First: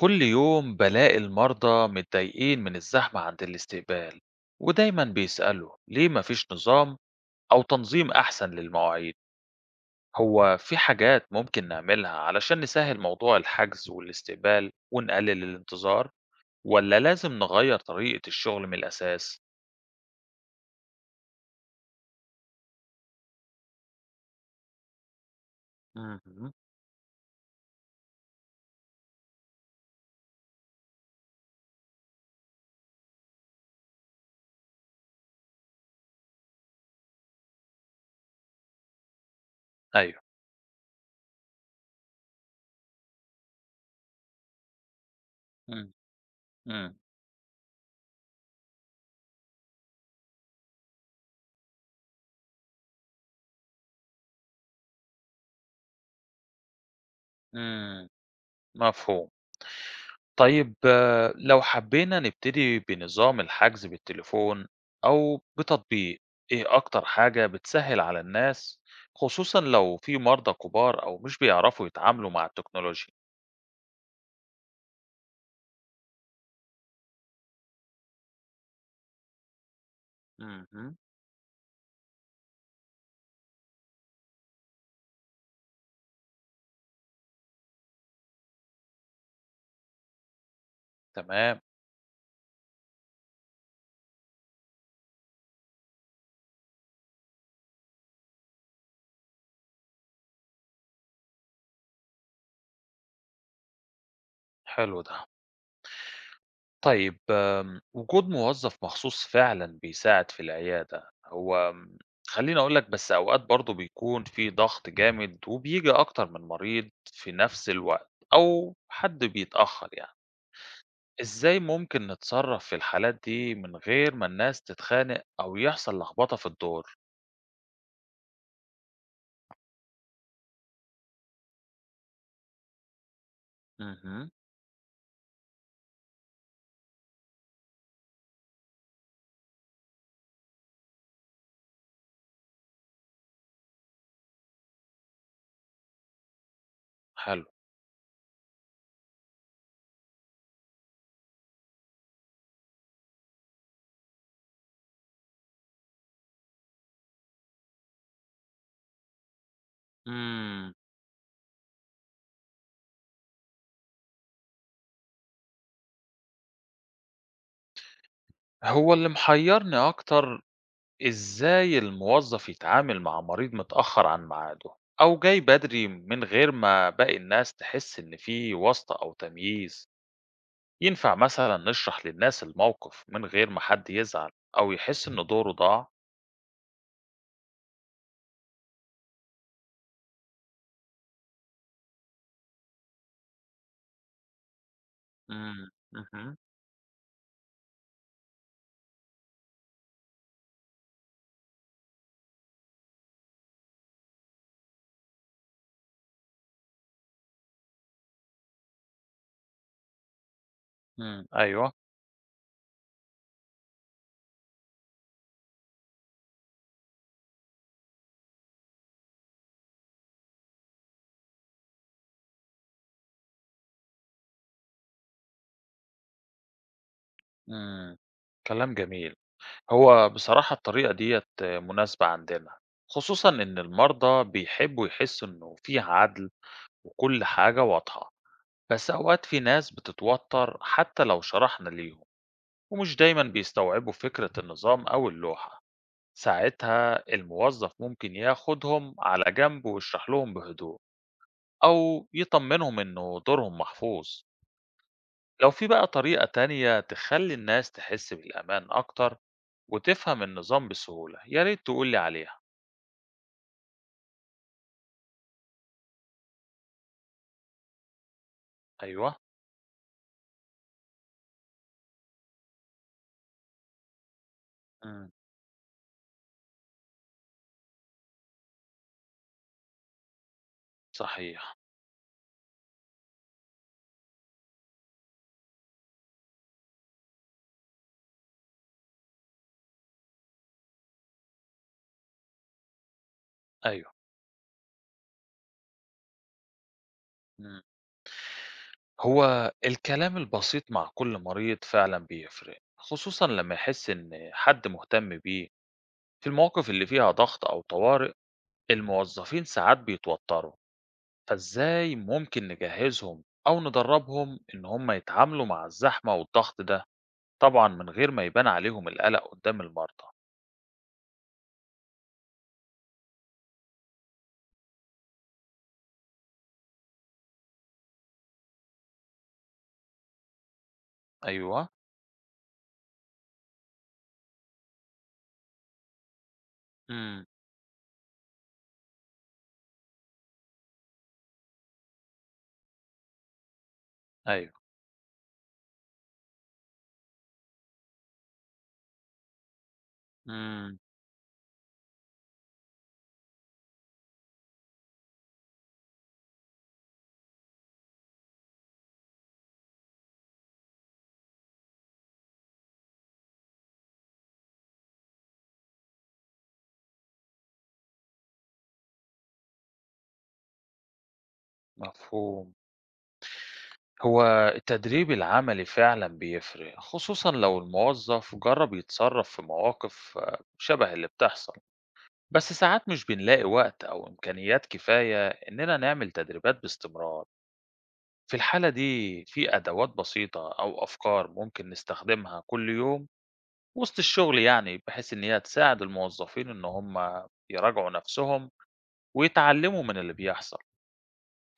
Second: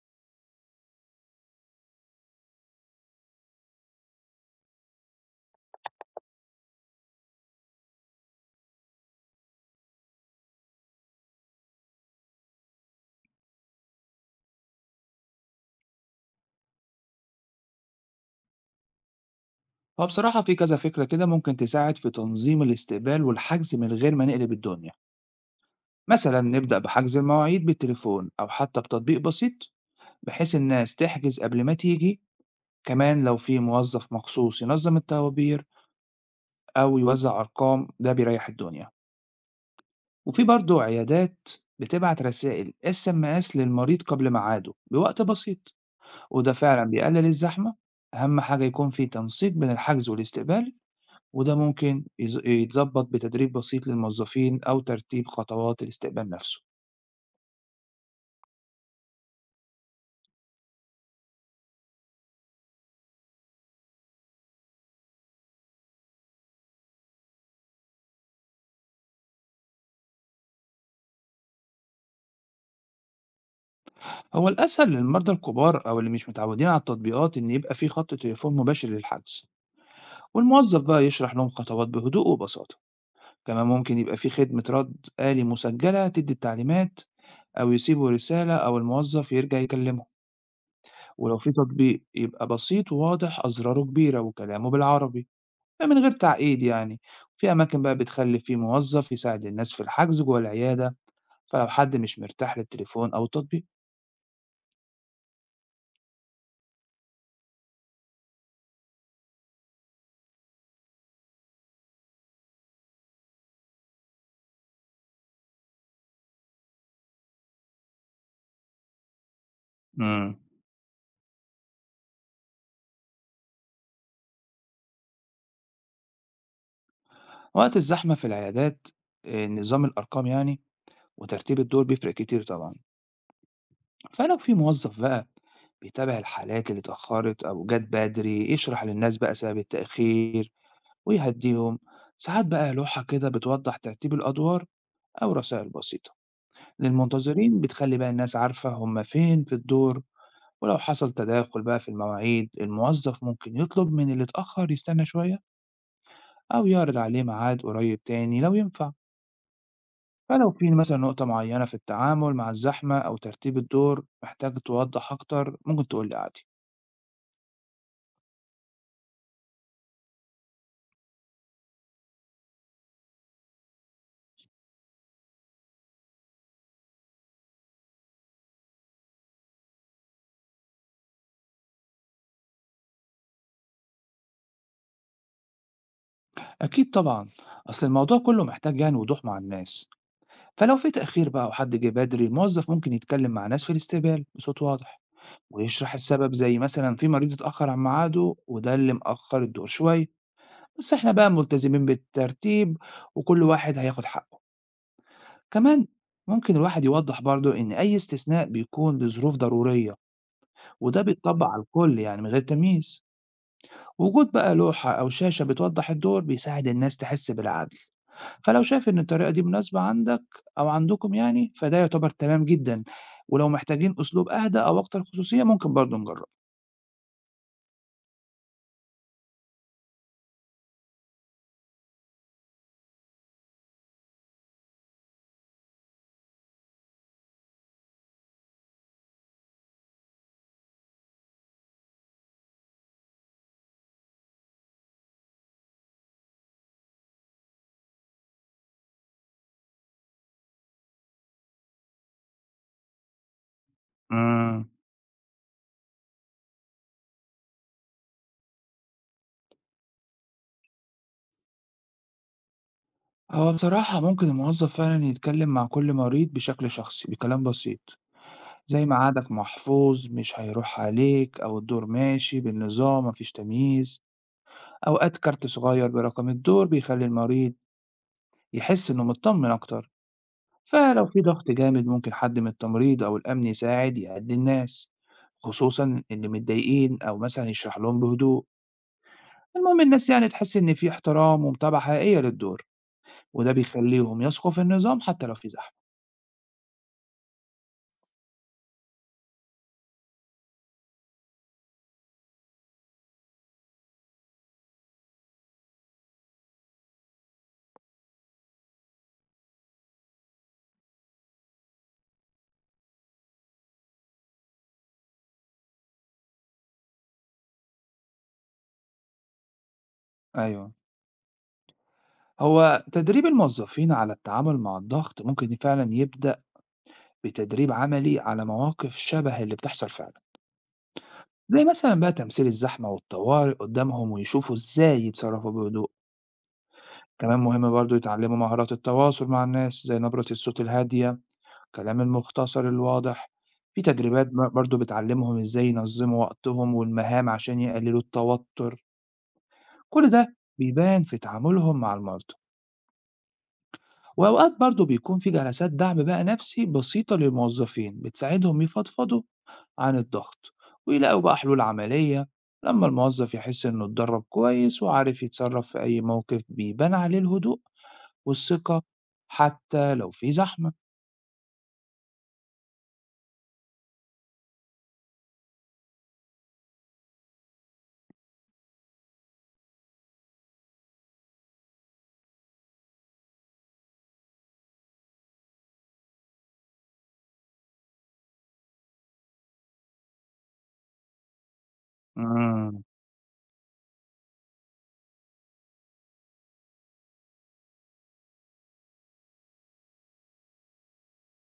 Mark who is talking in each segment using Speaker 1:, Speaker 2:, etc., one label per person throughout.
Speaker 1: كل يوم بلاقي المرضى متضايقين من الزحمة عند الاستقبال، ودايما بيسألوا ليه مفيش نظام أو تنظيم أحسن للمواعيد. هو في حاجات ممكن نعملها علشان نسهل موضوع الحجز والاستقبال ونقلل الانتظار، ولا لازم نغير طريقة الشغل من الأساس؟
Speaker 2: هو بصراحة في كذا فكرة كده ممكن تساعد في تنظيم الاستقبال والحجز من غير ما نقلب الدنيا. مثلا
Speaker 1: مهم.
Speaker 2: نبدأ بحجز المواعيد بالتليفون أو حتى بتطبيق بسيط، بحيث الناس تحجز قبل ما تيجي. كمان لو في موظف مخصوص ينظم الطوابير أو يوزع أرقام ده بيريح الدنيا.
Speaker 1: أيوه.
Speaker 2: وفي برضه عيادات بتبعت رسائل SMS للمريض قبل ميعاده بوقت بسيط،
Speaker 1: مم.
Speaker 2: وده فعلا
Speaker 1: مم.
Speaker 2: بيقلل الزحمة. أهم حاجة يكون في تنسيق بين الحجز والاستقبال، وده ممكن يتظبط بتدريب بسيط للموظفين أو ترتيب خطوات الاستقبال نفسه.
Speaker 1: مم. مفهوم. طيب لو حبينا نبتدي بنظام الحجز بالتليفون أو بتطبيق، إيه أكتر حاجة بتسهّل على الناس، خصوصًا لو في مرضى كبار أو مش بيعرفوا يتعاملوا مع التكنولوجيا؟
Speaker 2: هو الأسهل للمرضى الكبار أو اللي مش متعودين على التطبيقات إن يبقى في خط تليفون مباشر للحجز، والموظف
Speaker 1: اهم.
Speaker 2: بقى يشرح لهم خطوات بهدوء وبساطة. كمان ممكن يبقى في خدمة رد آلي مسجلة تدي التعليمات، أو يسيبوا رسالة أو الموظف يرجع يكلمه. ولو في
Speaker 1: تمام.
Speaker 2: تطبيق يبقى بسيط وواضح، أزراره كبيرة وكلامه بالعربي من غير تعقيد يعني. في أماكن بقى بتخلي فيه موظف يساعد الناس في الحجز جوه العيادة، فلو حد مش مرتاح للتليفون أو التطبيق.
Speaker 1: حلو ده. طيب وجود موظف مخصوص فعلًا بيساعد في العيادة. هو خلّيني أقول لك، بس أوقات برضه بيكون في ضغط جامد وبييجي أكتر من مريض في نفس الوقت أو حد بيتأخّر يعني.
Speaker 2: امم.
Speaker 1: إزاي ممكن نتصرف في الحالات دي من غير ما الناس تتخانق أو يحصل لخبطة في الدور؟
Speaker 2: وقت الزحمة في العيادات، نظام الأرقام يعني وترتيب الدور بيفرق كتير طبعا.
Speaker 1: اهم.
Speaker 2: فلو في موظف بقى بيتابع الحالات اللي اتأخرت أو جت بدري يشرح للناس بقى سبب التأخير ويهديهم. ساعات بقى لوحة كده بتوضح ترتيب الأدوار أو رسائل بسيطة
Speaker 1: حلو.
Speaker 2: للمنتظرين بتخلي بقى الناس عارفة هما فين في الدور. ولو حصل تداخل بقى في المواعيد الموظف ممكن يطلب من اللي اتأخر يستنى شوية، أو يعرض عليه ميعاد قريب تاني لو ينفع. فلو في
Speaker 1: امم.
Speaker 2: مثلا نقطة معينة في التعامل مع الزحمة أو ترتيب الدور محتاج توضح أكتر ممكن تقول لي عادي.
Speaker 1: هو اللي محيرني أكتر، إزاي الموظف يتعامل مع مريض متأخر عن ميعاده أو جاي بدري من غير ما باقي الناس تحس إن في واسطة أو تمييز. ينفع مثلا نشرح للناس الموقف من غير ما حد يزعل أو يحس إن دوره ضاع؟
Speaker 2: أكيد طبعا. أصل الموضوع كله محتاج يعني وضوح مع الناس. فلو في تأخير بقى وحد جه بدري الموظف ممكن يتكلم مع ناس في الاستقبال بصوت واضح،
Speaker 1: امم.
Speaker 2: ويشرح السبب
Speaker 1: اهم.
Speaker 2: زي مثلا في مريض اتأخر عن ميعاده وده اللي مأخر الدور شوية، بس احنا بقى ملتزمين بالترتيب وكل واحد هياخد حقه. كمان ممكن الواحد يوضح برضه إن أي استثناء بيكون لظروف ضرورية، وده
Speaker 1: امم،
Speaker 2: بيتطبق على
Speaker 1: أيوه.
Speaker 2: الكل يعني من غير تمييز. وجود بقى لوحة أو شاشة بتوضح الدور بيساعد الناس تحس بالعدل. فلو شايف إن الطريقة دي مناسبة عندك أو عندكم يعني فده يعتبر تمام جدا. ولو محتاجين أسلوب أهدى أو أكتر خصوصية ممكن برضه نجرب.
Speaker 1: امم. كلام جميل. هو بصراحة الطريقة ديّة مناسبة عندنا، خصوصًا إن المرضى بيحبّوا يحسّوا إنه في عدل وكل حاجة واضحة، بس أوقات في ناس بتتوتر حتى لو شرحنا ليهم، ومش دايمًا بيستوعبوا فكرة النظام أو اللوحة، ساعتها الموظف ممكن ياخدهم على جنب ويشرح لهم بهدوء أو يطمنهم إنه دورهم محفوظ.
Speaker 2: امم.
Speaker 1: لو في بقى طريقة تانية تخلّي الناس تحس بالأمان أكتر وتفهم النظام بسهولة، يا ريت تقول لي عليها.
Speaker 2: هو بصراحة ممكن الموظف فعلا يتكلم مع كل مريض بشكل شخصي بكلام بسيط، زي
Speaker 1: أيوه.
Speaker 2: ميعادك محفوظ مش هيروح عليك، أو الدور ماشي بالنظام مفيش تمييز.
Speaker 1: إمم.
Speaker 2: أوقات كارت صغير برقم الدور بيخلي المريض يحس إنه مطمن أكتر. فلو في ضغط
Speaker 1: صحيح.
Speaker 2: جامد ممكن حد من التمريض أو الأمن يساعد يعدي الناس، خصوصا اللي متضايقين، أو مثلا يشرح لهم بهدوء. المهم الناس يعني تحس إن في احترام ومتابعة حقيقية للدور، وده
Speaker 1: أيوه.
Speaker 2: بيخليهم يثقوا في النظام حتى لو في زحمة.
Speaker 1: إمم. هو الكلام البسيط مع كل مريض فعلًا بيفرق، خصوصًا لمّا يحس إن حد مهتم بيه. في المواقف اللي فيها ضغط أو طوارئ، الموظفين ساعات بيتوتروا، فإزاي ممكن نجهّزهم أو ندرّبهم إن هم يتعاملوا مع الزحمة والضغط ده، طبعًا من غير ما يبان عليهم القلق قدّام المرضى؟
Speaker 2: أيوه. هو تدريب الموظفين على التعامل مع الضغط ممكن فعلا يبدأ بتدريب عملي على مواقف شبه اللي بتحصل فعلا، زي
Speaker 1: أيوه.
Speaker 2: مثلا بقى تمثيل الزحمة والطوارئ قدامهم ويشوفوا ازاي يتصرفوا بهدوء.
Speaker 1: إمم.
Speaker 2: كمان مهم برضو يتعلموا مهارات التواصل مع الناس زي نبرة الصوت الهادية، الكلام المختصر الواضح. في تدريبات
Speaker 1: أيوه.
Speaker 2: برضو بتعلمهم ازاي ينظموا وقتهم والمهام عشان يقللوا التوتر. كل ده
Speaker 1: إمم.
Speaker 2: بيبان في تعاملهم مع المرضى. وأوقات برضه بيكون في جلسات دعم بقى نفسي بسيطة للموظفين بتساعدهم يفضفضوا عن الضغط ويلاقوا بقى حلول عملية. لما الموظف يحس إنه اتدرب كويس وعارف يتصرف في أي موقف بيبان عليه الهدوء والثقة حتى لو في زحمة.
Speaker 1: مفهوم. هو التدريب العملي فعلا بيفرق، خصوصا لو الموظف جرب يتصرف في مواقف شبه اللي بتحصل. بس ساعات مش بنلاقي وقت أو إمكانيات كفاية إننا نعمل تدريبات باستمرار. في الحالة دي، في أدوات بسيطة أو أفكار ممكن نستخدمها كل
Speaker 2: مم.
Speaker 1: يوم وسط الشغل يعني، بحيث إن هي تساعد الموظفين إن هم يراجعوا نفسهم ويتعلموا من اللي بيحصل،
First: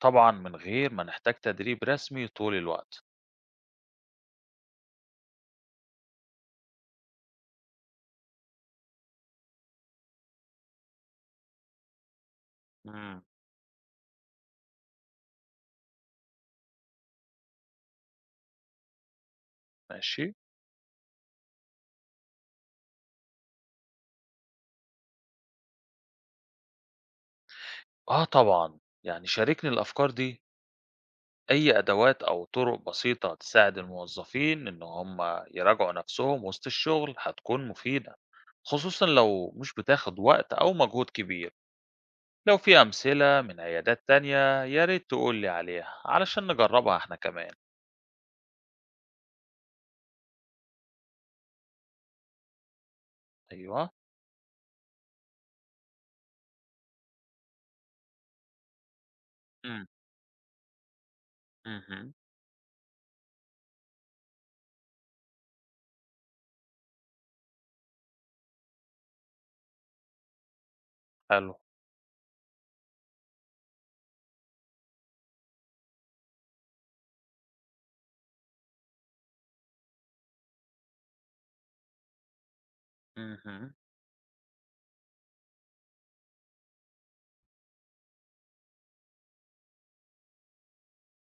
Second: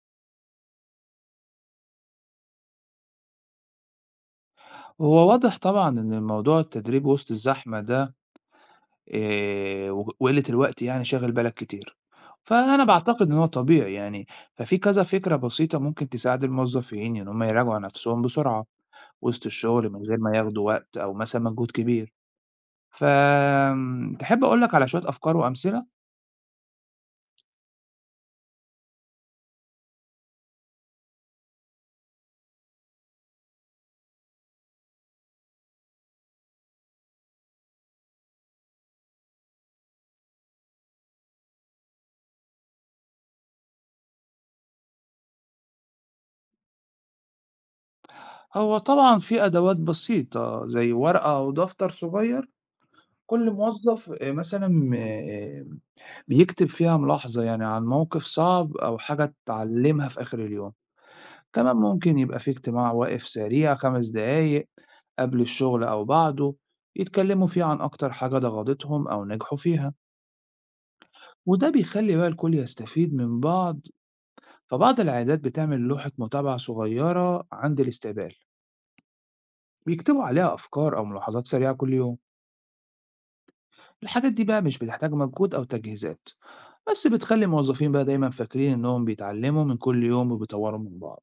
Speaker 1: طبعا من غير ما نحتاج تدريب رسمي طول الوقت.
Speaker 2: هو واضح طبعا إن الموضوع التدريب وسط الزحمة ده وج وقِلّة الوقت يعني شاغل بالك كتير. فأنا
Speaker 1: مم.
Speaker 2: باعتقد إن هو طبيعي يعني، ففي كذا فكرة بسيطة ممكن تساعد الموظفين إن هم يراجعوا نَفْسهم بسرعة وسط الشغل من غير
Speaker 1: ماشي.
Speaker 2: ما ياخدوا وقت أو مثلًا مجهود كبير. فآمم تحب أقول لك على شوية أفكار وأمثلة؟
Speaker 1: آه، طبعًا، يعني شاركني الأفكار دي، أي أدوات أو طرق بسيطة تساعد الموظفين إن هم يراجعوا نفسهم وسط الشغل هتكون مفيدة، خصوصًا لو مش بتاخد وقت أو مجهود كبير. لو في أمثلة من عيادات تانية يا ريت تقول لي عليها علشان نجربها إحنا كمان.
Speaker 2: هو طبعًا في أدوات بسيطة زي ورقة أو دفتر صغير، كل
Speaker 1: أيوه.
Speaker 2: موظف مثلًا بيكتب فيها ملاحظة يعني عن موقف صعب أو حاجة
Speaker 1: إمم.
Speaker 2: اتعلمها في آخر اليوم. كمان
Speaker 1: اهم.
Speaker 2: ممكن يبقى في اجتماع واقف سريع 5 دقايق قبل الشغل أو بعده، يتكلموا فيه عن أكتر حاجة ضغطتهم أو نجحوا فيها.
Speaker 1: حلو.
Speaker 2: وده بيخلي بقى الكل يستفيد من بعض. فبعض العيادات بتعمل لوحة متابعة صغيرة عند الاستقبال، بيكتبوا عليها أفكار أو ملاحظات سريعة كل يوم.
Speaker 1: اهم.
Speaker 2: الحاجات دي بقى مش بتحتاج مجهود أو تجهيزات، بس بتخلي الموظفين بقى دايما فاكرين إنهم بيتعلموا من كل يوم وبيطوروا من بعض.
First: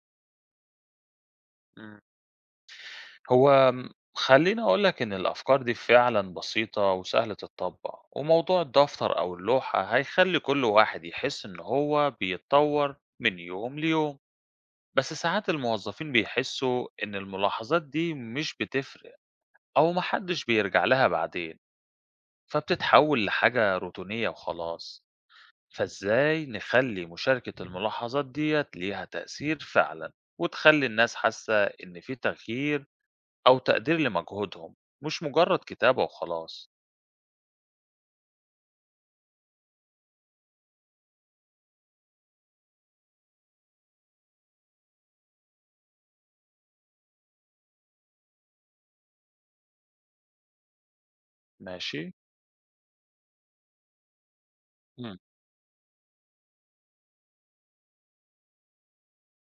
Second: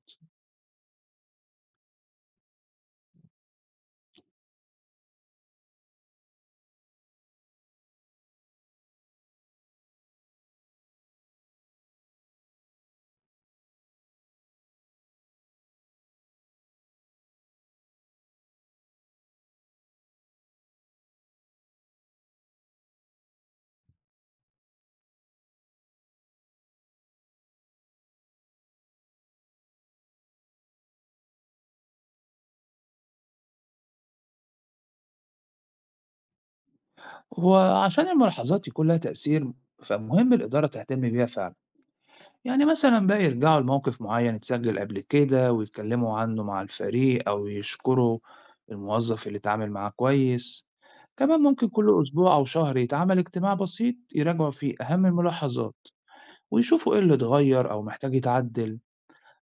Speaker 1: إمم. هو خلّيني أقول لك إن الأفكار دي فعلًا بسيطة وسهلة تتطبّق، وموضوع الدفتر أو اللوحة هيخلّي كل واحد يحس إن هو بيتطوّر من يوم ليوم، بس ساعات الموظفين بيحسّوا إن الملاحظات دي مش بتفرق أو ما حدّش بيرجع لها بعدين، فبتتحوّل لحاجة روتينية وخلاص. فإزاي نخلّي مشاركة الملاحظات ديّة ليها تأثير فعلًا، وتخلّي الناس حاسّة إن في تغيير أو تقدير لمجهودهم، مش مجرد كتابة وخلاص؟
Speaker 2: وعشان الملاحظات يكون لها تأثير فمهم الإدارة تهتم بيها فعلا، يعني مثلًا بقى يرجعوا لموقف معيّن اتسجّل قبل كده ويتكلّموا عنّه مع الفريق، أو يشكروا الموظّف اللي اتعامل معاه كويس. كمان ممكن
Speaker 1: ماشي؟
Speaker 2: كل أسبوع أو شهر يتعمل اجتماع بسيط يراجعوا فيه أهم
Speaker 1: إمم.
Speaker 2: الملاحظات، ويشوفوا إيه اللي اتغيّر أو محتاج يتعدّل.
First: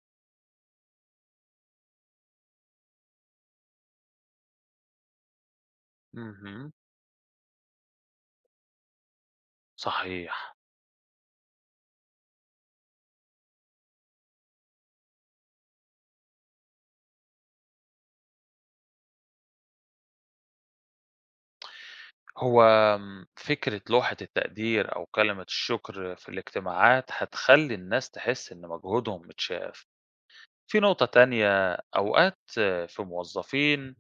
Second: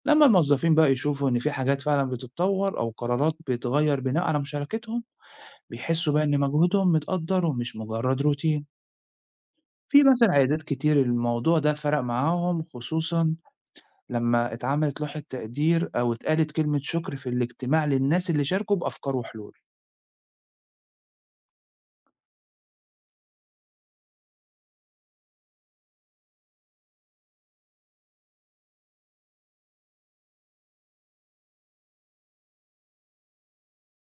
Speaker 2: لمّا الموظّفين بقى يشوفوا إن في حاجات فعلًا بتتطوّر أو قرارات بتتغيّر بناءً على مشاركتهم، بيحسّوا بقى إن
Speaker 1: اهم.
Speaker 2: مجهودهم متقدّر ومش مجرّد روتين. في مثلًا
Speaker 1: صحيح.
Speaker 2: عيادات كتير الموضوع ده فرق معاهم، خصوصًا لمّا اتعملت لوحة تقدير أو اتقالت كلمة شكر في الاجتماع للناس اللي شاركوا بأفكار وحلول.
Speaker 1: هو فكرة لوحة التقدير أو كلمة الشكر في الاجتماعات هتخلّي الناس تحس إن مجهودهم متشاف. في نقطة تانية، أوقات في موظفين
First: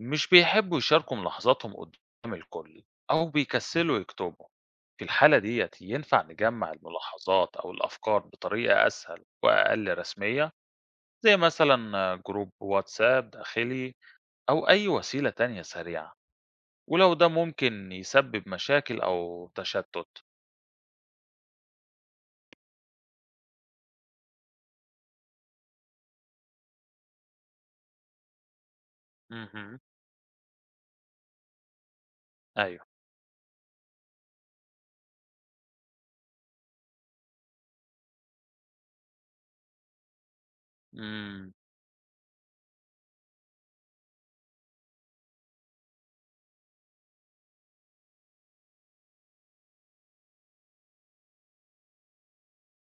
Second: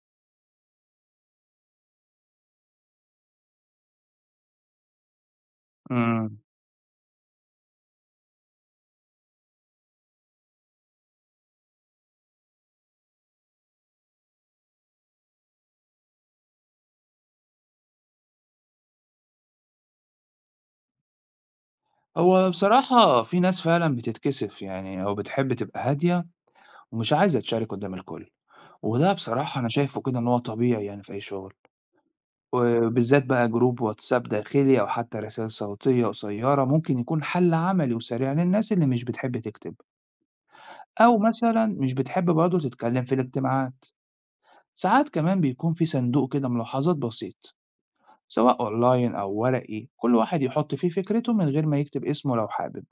Speaker 1: مش بيحبّوا يشاركوا ملاحظاتهم قدّام الكل أو بيكسّلوا يكتبوا. في الحالة ديّة ينفع
Speaker 2: إمم.
Speaker 1: نجمّع الملاحظات أو الأفكار بطريقة أسهل وأقل رسمية؟ زي مثلا جروب واتساب داخلي أو أي وسيلة تانية سريعة، ولو ده ممكن يسبب مشاكل أو تشتت.
Speaker 2: هو بصراحة في ناس فعلًا بتتكسف يعني أو بتحب تبقى هادية ومش عايزة تشارك قدّام الكل، وده بصراحة أنا
Speaker 1: مهم.
Speaker 2: شايفه كده إن هو طبيعي يعني في أي شغل.
Speaker 1: أيوه.
Speaker 2: وبالذات بقى جروب واتساب داخلي أو حتى رسائل صوتية قصيرة ممكن يكون حل عملي وسريع للناس اللي مش بتحب تكتب، أو
Speaker 1: مم.
Speaker 2: مثلًا مش بتحب برضه تتكلم في الاجتماعات. ساعات كمان بيكون في صندوق كده ملاحظات بسيط، سواء أونلاين أو ورقي، كل واحد يحط فيه فكرته من غير ما يكتب اسمه لو حابب.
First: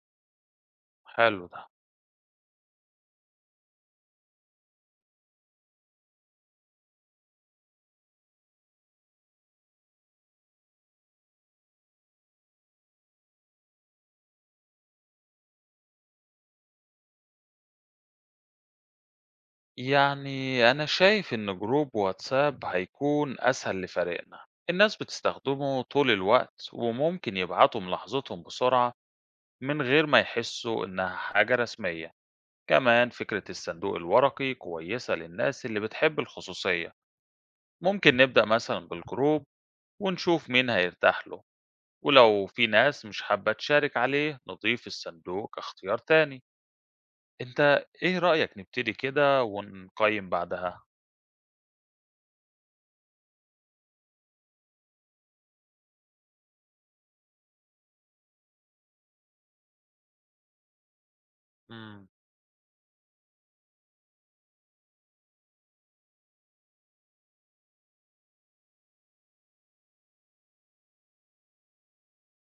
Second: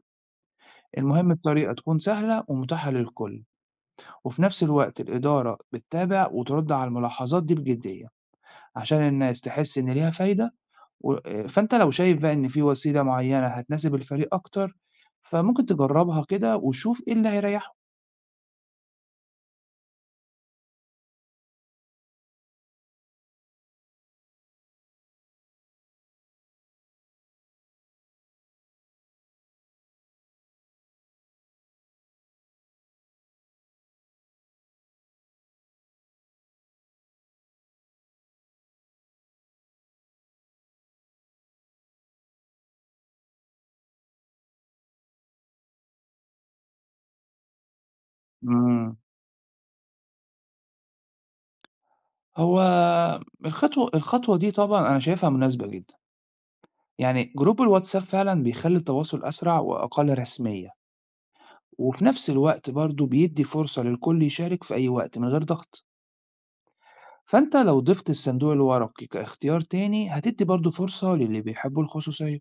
Speaker 2: المهم
Speaker 1: حلو ده.
Speaker 2: الطريقة تكون سهلة ومتاحة للكل، وفي نفس الوقت الإدارة بتتابع وترد على الملاحظات دي بجدية عشان الناس تحس إن ليها فايدة. و... آه، فأنت لو شايف بقى إن في وسيلة معينة هتناسب الفريق أكتر فممكن تجربها كده وشوف إيه اللي هيريحه.
Speaker 1: يعني أنا شايف إن جروب واتساب هيكون أسهل لفريقنا، الناس بتستخدمه طول الوقت وممكن يبعتوا ملاحظتهم بسرعة من غير ما يحسوا إنها حاجة رسمية. كمان فكرة الصندوق الورقي كويسة للناس اللي بتحب الخصوصية. ممكن نبدأ مثلا بالجروب ونشوف مين هيرتاح له، ولو في ناس مش حابة تشارك عليه نضيف الصندوق كاختيار تاني. انت ايه رأيك نبتدي
Speaker 2: مم.
Speaker 1: كده ونقيم بعدها؟
Speaker 2: هو الخطوة دي طبعا أنا شايفها مناسبة جدا، يعني جروب الواتساب فعلا بيخلي التواصل أسرع وأقل رسمية، وفي
Speaker 1: مم.
Speaker 2: نفس الوقت برضه بيدّي فرصة للكل يشارك في أي وقت من غير ضغط. فأنت لو ضِفت الصندوق الورقي كاختيار تاني هتدّي برضه فرصة للي بيحبّوا الخصوصية،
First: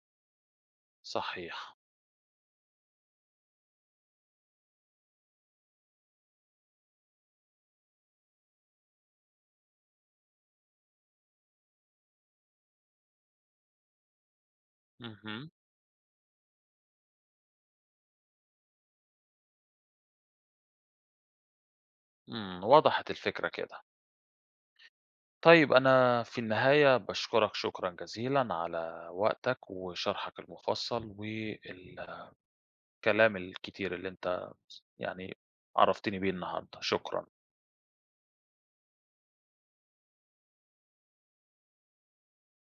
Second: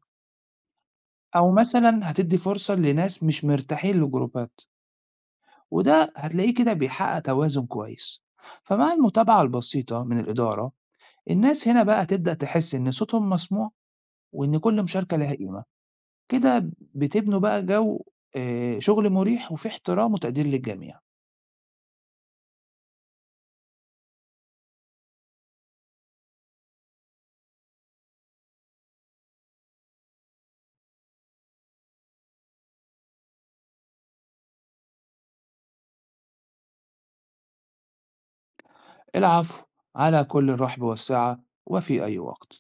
Speaker 2: أو
Speaker 1: صحيح.
Speaker 2: مثلًا هتدّي فرصة لناس مش مرتاحين للجروبات، وده هتلاقيه كده بيحقق توازن كويس. فمع المتابعة البسيطة من الإدارة الناس هنا بقى هتبدأ تحس إن صوتهم مسموع، وإن كل مشاركة ليها
Speaker 1: مهم.
Speaker 2: قيمة. كده بتبنوا بقى جو شغل مُريح وفيه احترام وتقدير للجميع.
Speaker 1: مم. وضحت الفكرة كده. طيب أنا في النهاية بشكرك شكرا جزيلا على وقتك وشرحك المفصل والكلام الكتير اللي انت يعني عرفتني بيه النهاردة. شكرا.
Speaker 2: العفو. على كل الرحب والسعة، وفي أي وقت.